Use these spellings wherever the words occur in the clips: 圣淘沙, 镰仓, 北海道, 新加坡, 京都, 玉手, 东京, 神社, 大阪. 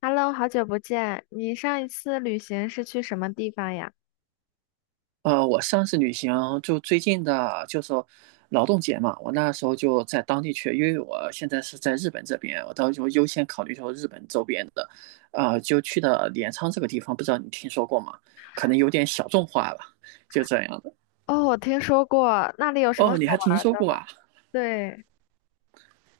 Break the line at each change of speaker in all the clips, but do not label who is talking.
Hello，好久不见。你上一次旅行是去什么地方呀？
我上次旅行就最近的，就是劳动节嘛，我那时候就在当地去，因为我现在是在日本这边，我到时候优先考虑说日本周边的，就去的镰仓这个地方，不知道你听说过吗？可能有点小众化了，就这样的。
哦，我听说过，那里有什么
哦，你
好
还
玩
听
儿
说
的？
过啊？
对，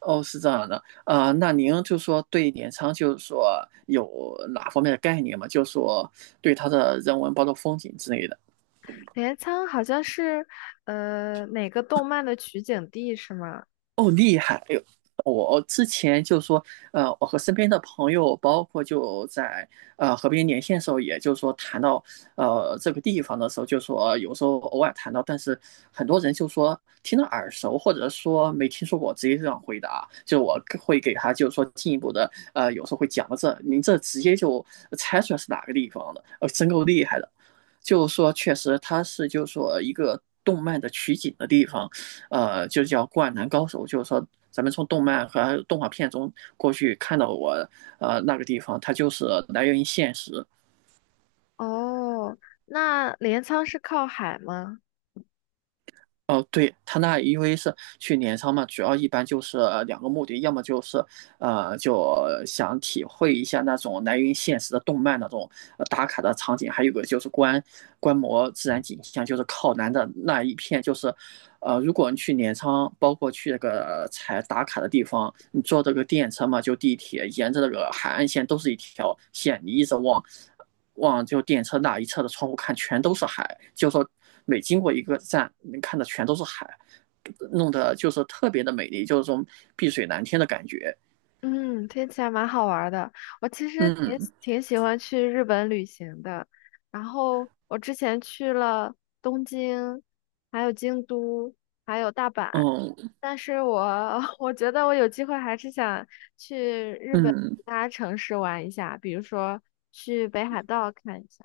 哦，是这样的，那您就说对镰仓就是说有哪方面的概念吗？就说对它的人文，包括风景之类的。
镰仓好像是哪个动漫的取景地是吗？
我之前就说，我和身边的朋友，包括就在和别人连线的时候，也就是说谈到这个地方的时候，就说有时候偶尔谈到，但是很多人就说听着耳熟，或者说没听说过，直接这样回答，就我会给他就是说进一步的，有时候会讲到这，您这直接就猜出来是哪个地方的，真够厉害的。就是说，确实它是就是说一个动漫的取景的地方，就叫《灌篮高手》，就是说咱们从动漫和动画片中过去看到我那个地方，它就是来源于现实。
哦，那镰仓是靠海吗？
哦，对，他那因为是去镰仓嘛，主要一般就是两个目的，要么就是就想体会一下那种来源于现实的动漫那种打卡的场景，还有个就是观摩自然景象，就是靠南的那一片，就是如果你去镰仓，包括去那个才打卡的地方，你坐这个电车嘛，就地铁，沿着那个海岸线都是一条线，你一直往就电车那一侧的窗户看，全都是海。就说每经过一个站，你看的全都是海，弄得就是特别的美丽，就是说碧水蓝天的感觉。
嗯，听起来蛮好玩儿的。我其实挺
嗯
喜挺喜欢去日本旅行的，然后我之前去了东京，还有京都，还有大阪。
嗯
但是我 我觉得我有机会还是想去日本
嗯。
其他城市玩一下，比如说去北海道看一下。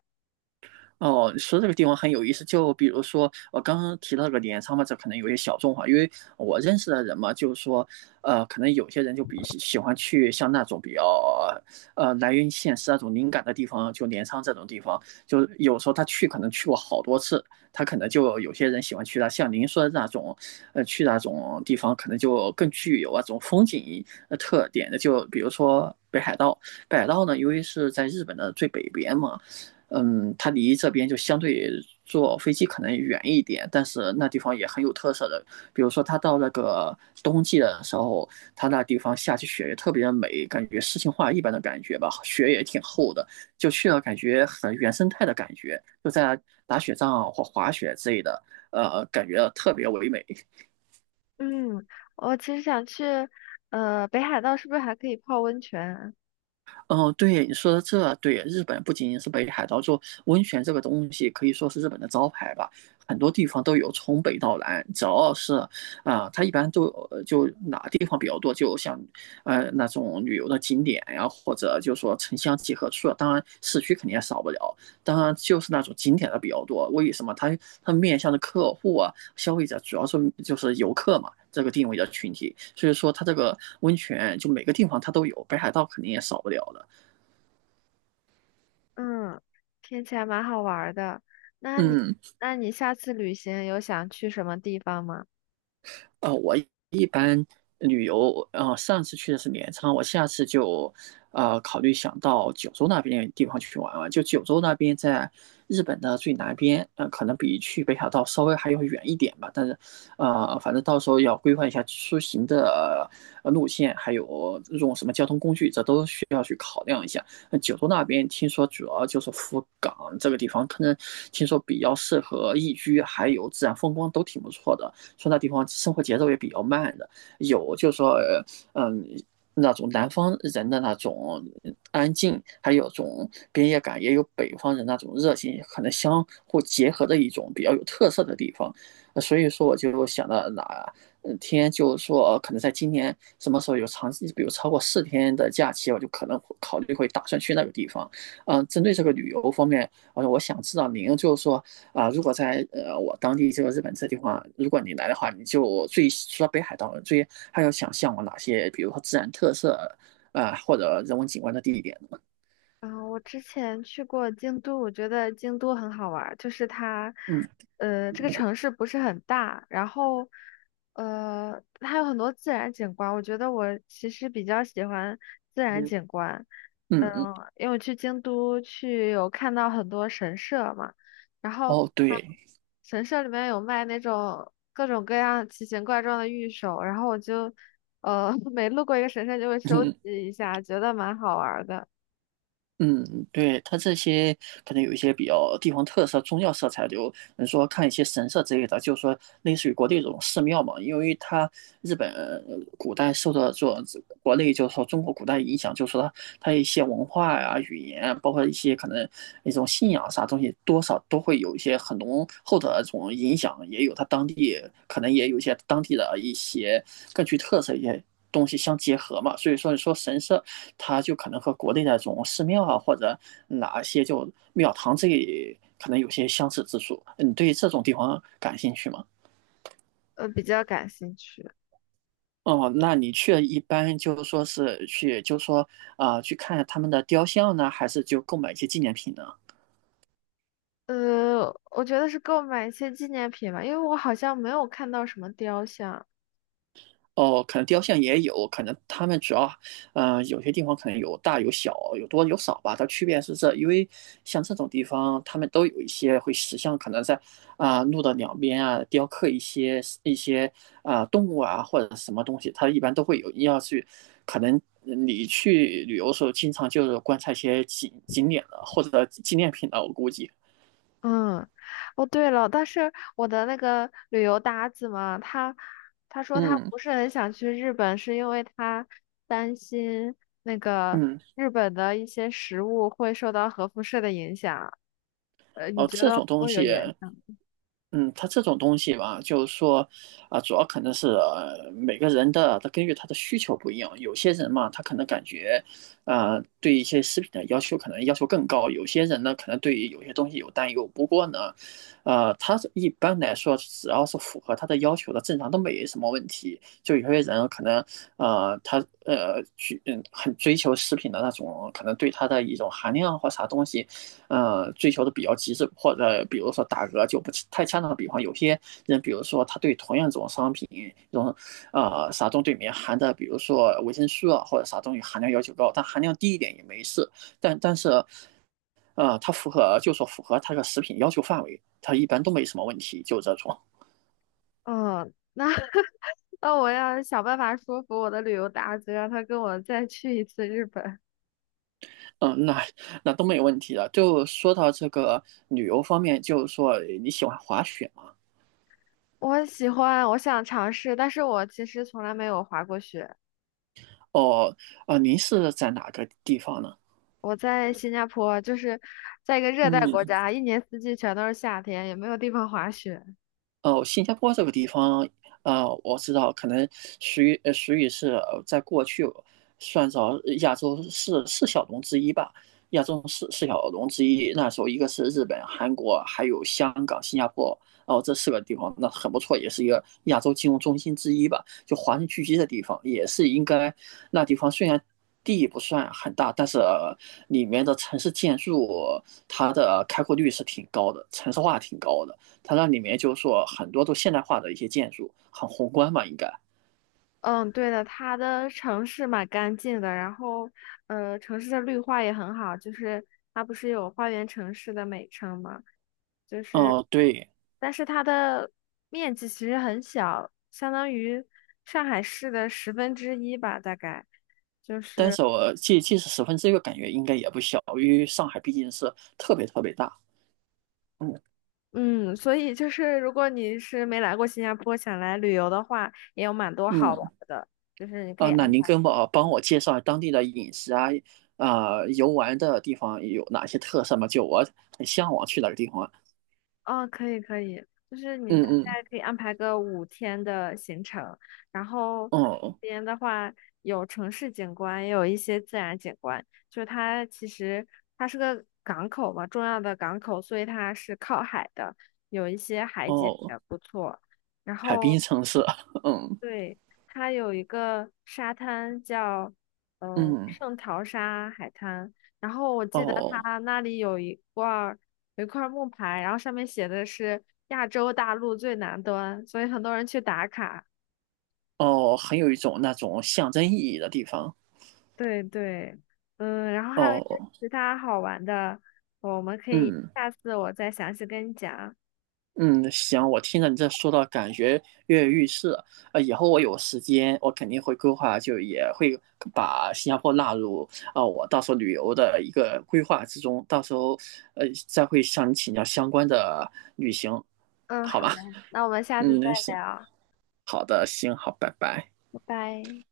哦，你说这个地方很有意思，就比如说我刚刚提到这个镰仓嘛，这可能有些小众化，因为我认识的人嘛，就是说，可能有些人就比喜欢去像那种比较来源于现实那种灵感的地方，就镰仓这种地方，就有时候他去可能去过好多次，他可能就有些人喜欢去那，像您说的那种，去那种地方可能就更具有那种风景特点的，就比如说北海道，北海道呢，由于是在日本的最北边嘛。嗯，它离这边就相对坐飞机可能远一点，但是那地方也很有特色的。比如说，它到那个冬季的时候，它那地方下起雪也特别美，感觉诗情画意般的感觉吧，雪也挺厚的，就去了感觉很原生态的感觉，就在打雪仗啊或滑雪之类的，感觉特别唯美。
嗯，我其实想去，北海道是不是还可以泡温泉？
哦，对，你说的这对，日本不仅仅是北海道，就温泉这个东西可以说是日本的招牌吧，很多地方都有，从北到南，只要是它一般都有就哪地方比较多，就像那种旅游的景点呀，或者就说城乡结合处，当然市区肯定也少不了，当然就是那种景点的比较多。为什么？它它面向的客户啊，消费者主要是就是游客嘛，这个定位的群体。所以说它这个温泉就每个地方它都有，北海道肯定也少不了的。
嗯，听起来蛮好玩儿的。那你，
嗯，
那你下次旅行有想去什么地方吗？
我一般旅游，上次去的是镰仓，我下次就，考虑想到九州那边地方去玩玩。就九州那边在日本的最南边，可能比去北海道稍微还要远一点吧。但是，反正到时候要规划一下出行的路线，还有用什么交通工具，这都需要去考量一下。那九州那边听说主要就是福冈这个地方，可能听说比较适合宜居，还有自然风光都挺不错的。说那地方生活节奏也比较慢的，有就是说嗯那种南方人的那种安静，还有种边界感，也有北方人那种热情，可能相互结合的一种比较有特色的地方。所以说，我就想到哪天就说可能在今年什么时候有长，比如超过四天的假期，我就可能考虑会打算去那个地方。嗯，针对这个旅游方面，我想知道您就是说如果在我当地这个日本这地方，如果你来的话，你就最除了北海道，最还要想向往哪些，比如说自然特色或者人文景观的地点呢？
啊，我之前去过京都，我觉得京都很好玩儿，就是它，
嗯
这个城市不是很大，然后，它有很多自然景观，我觉得我其实比较喜欢自然
嗯
景观。嗯，
嗯嗯。
因为我去京都去有看到很多神社嘛，然后
哦，对。
神社里面有卖那种各种各样奇形怪状的玉手，然后我就，每路过一个神社就会 收集
嗯
一下，觉得蛮好玩儿的。
嗯。对，它这些可能有一些比较地方特色、宗教色彩，就你说看一些神社之类的，就是说类似于国内这种寺庙嘛，因为它日本古代受到这种国内就是说中国古代影响，就是说它它一些文化呀、语言，包括一些可能一种信仰啥东西，多少都会有一些很浓厚的这种影响，也有它当地可能也有一些当地的一些更具特色一些东西相结合嘛，所以说你说神社。它就可能和国内那种寺庙啊或者哪些就庙堂这里可能有些相似之处。你对这种地方感兴趣吗？
呃比较感兴趣。
哦，那你去一般就是说是去，就是说去看他们的雕像呢，还是就购买一些纪念品呢？
呃，我觉得是购买一些纪念品吧，因为我好像没有看到什么雕像。
哦，可能雕像也有，可能他们主要，有些地方可能有大有小，有多有少吧。它区别是这，因为像这种地方，他们都有一些会石像，可能在路的两边啊雕刻一些动物啊或者什么东西，它一般都会有要去，可能你去旅游的时候，经常就是观察一些景点的或者纪念品的，我估计。
嗯，哦对了，但是我的那个旅游搭子嘛，他说他
嗯
不是很想去日本，是因为他担心那个
嗯。
日本的一些食物会受到核辐射的影响。呃，你
哦，
觉
这
得
种东
会有
西
影响吗？
嗯，它这种东西吧，就是说，主要可能是、每个人的，他根据他的需求不一样。有些人嘛，他可能感觉，对一些食品的要求可能要求更高；有些人呢，可能对于有些东西有担忧。不过呢，他是一般来说，只要是符合他的要求的，正常都没什么问题。就有些人可能，他去很追求食品的那种，可能对它的一种含量或啥东西。追求的比较极致，或者比如说打个就不太恰当的比方，有些人，比如说他对同样这种商品，这种啥东西里面含的，比如说维生素啊或者啥东西含量要求高，但含量低一点也没事，但是它符合就说符合它的食品要求范围，它一般都没什么问题，就这种。
嗯，那 那我要想办法说服我的旅游搭子，让他跟我再去一次日本。
嗯，那都没有问题的。就说到这个旅游方面，就是说你喜欢滑雪吗？
我喜欢，我想尝试，但是我其实从来没有滑过雪。
哦，您是在哪个地方呢？
我在新加坡，就是在一个热带国
嗯。
家，一年四季全都是夏天，也没有地方滑雪。
哦，新加坡这个地方，我知道，可能属于是在过去算着亚洲四小龙之一吧，亚洲四小龙之一。那时候一个是日本、韩国，还有香港、新加坡，哦，这四个地方那很不错，也是一个亚洲金融中心之一吧，就华人聚集的地方，也是应该那地方虽然。地不算很大，但是里面的城市建筑，它的开阔率是挺高的，城市化挺高的。它那里面就是说很多都现代化的一些建筑，很宏观嘛，应该。
嗯，对的，它的城市蛮干净的，然后城市的绿化也很好，就是它不是有花园城市的美称吗？就是，
哦，嗯，对，
但是它的面积其实很小，相当于上海市的十分之一吧，大概。就
但
是
是我即使十分之一个感觉应该也不小，因为上海毕竟是特别特别大。嗯
嗯，所以就是如果你是没来过新加坡，想来旅游的话，也有蛮多好玩
嗯。
儿的，就是你可以
啊，那
安
您
排，
跟我帮我介绍当地的饮食啊，游玩的地方有哪些特色吗？就我很向往去哪个地方啊。
哦，可以可以，就是你
嗯
大
嗯。
概可以安排个5天的行程，然后
哦
这边的话有城市景观，也有一些自然景观，就是它其实它是个港口嘛，重要的港口，所以它是靠海的，有一些海景
哦，
也不错。然
海
后
滨城市。嗯
对，它有一个沙滩叫
嗯。
圣淘沙海滩，然后我记得
哦
它那里有一块儿木牌，然后上面写的是亚洲大陆最南端，所以很多人去打卡。
哦，很有一种那种象征意义的地方。
对对，嗯，然后还有一些
哦。
其他好玩的，我们可以
嗯。
下次我再详细跟你讲。
嗯，行，我听着你这说到，感觉跃跃欲试了。以后我有时间，我肯定会规划，就也会把新加坡纳入我到时候旅游的一个规划之中。到时候，再会向你请教相关的旅行，
嗯，
好
好的，
吧？
那我们下次再
嗯，行，
聊，
好的，行，好，拜拜。
拜拜。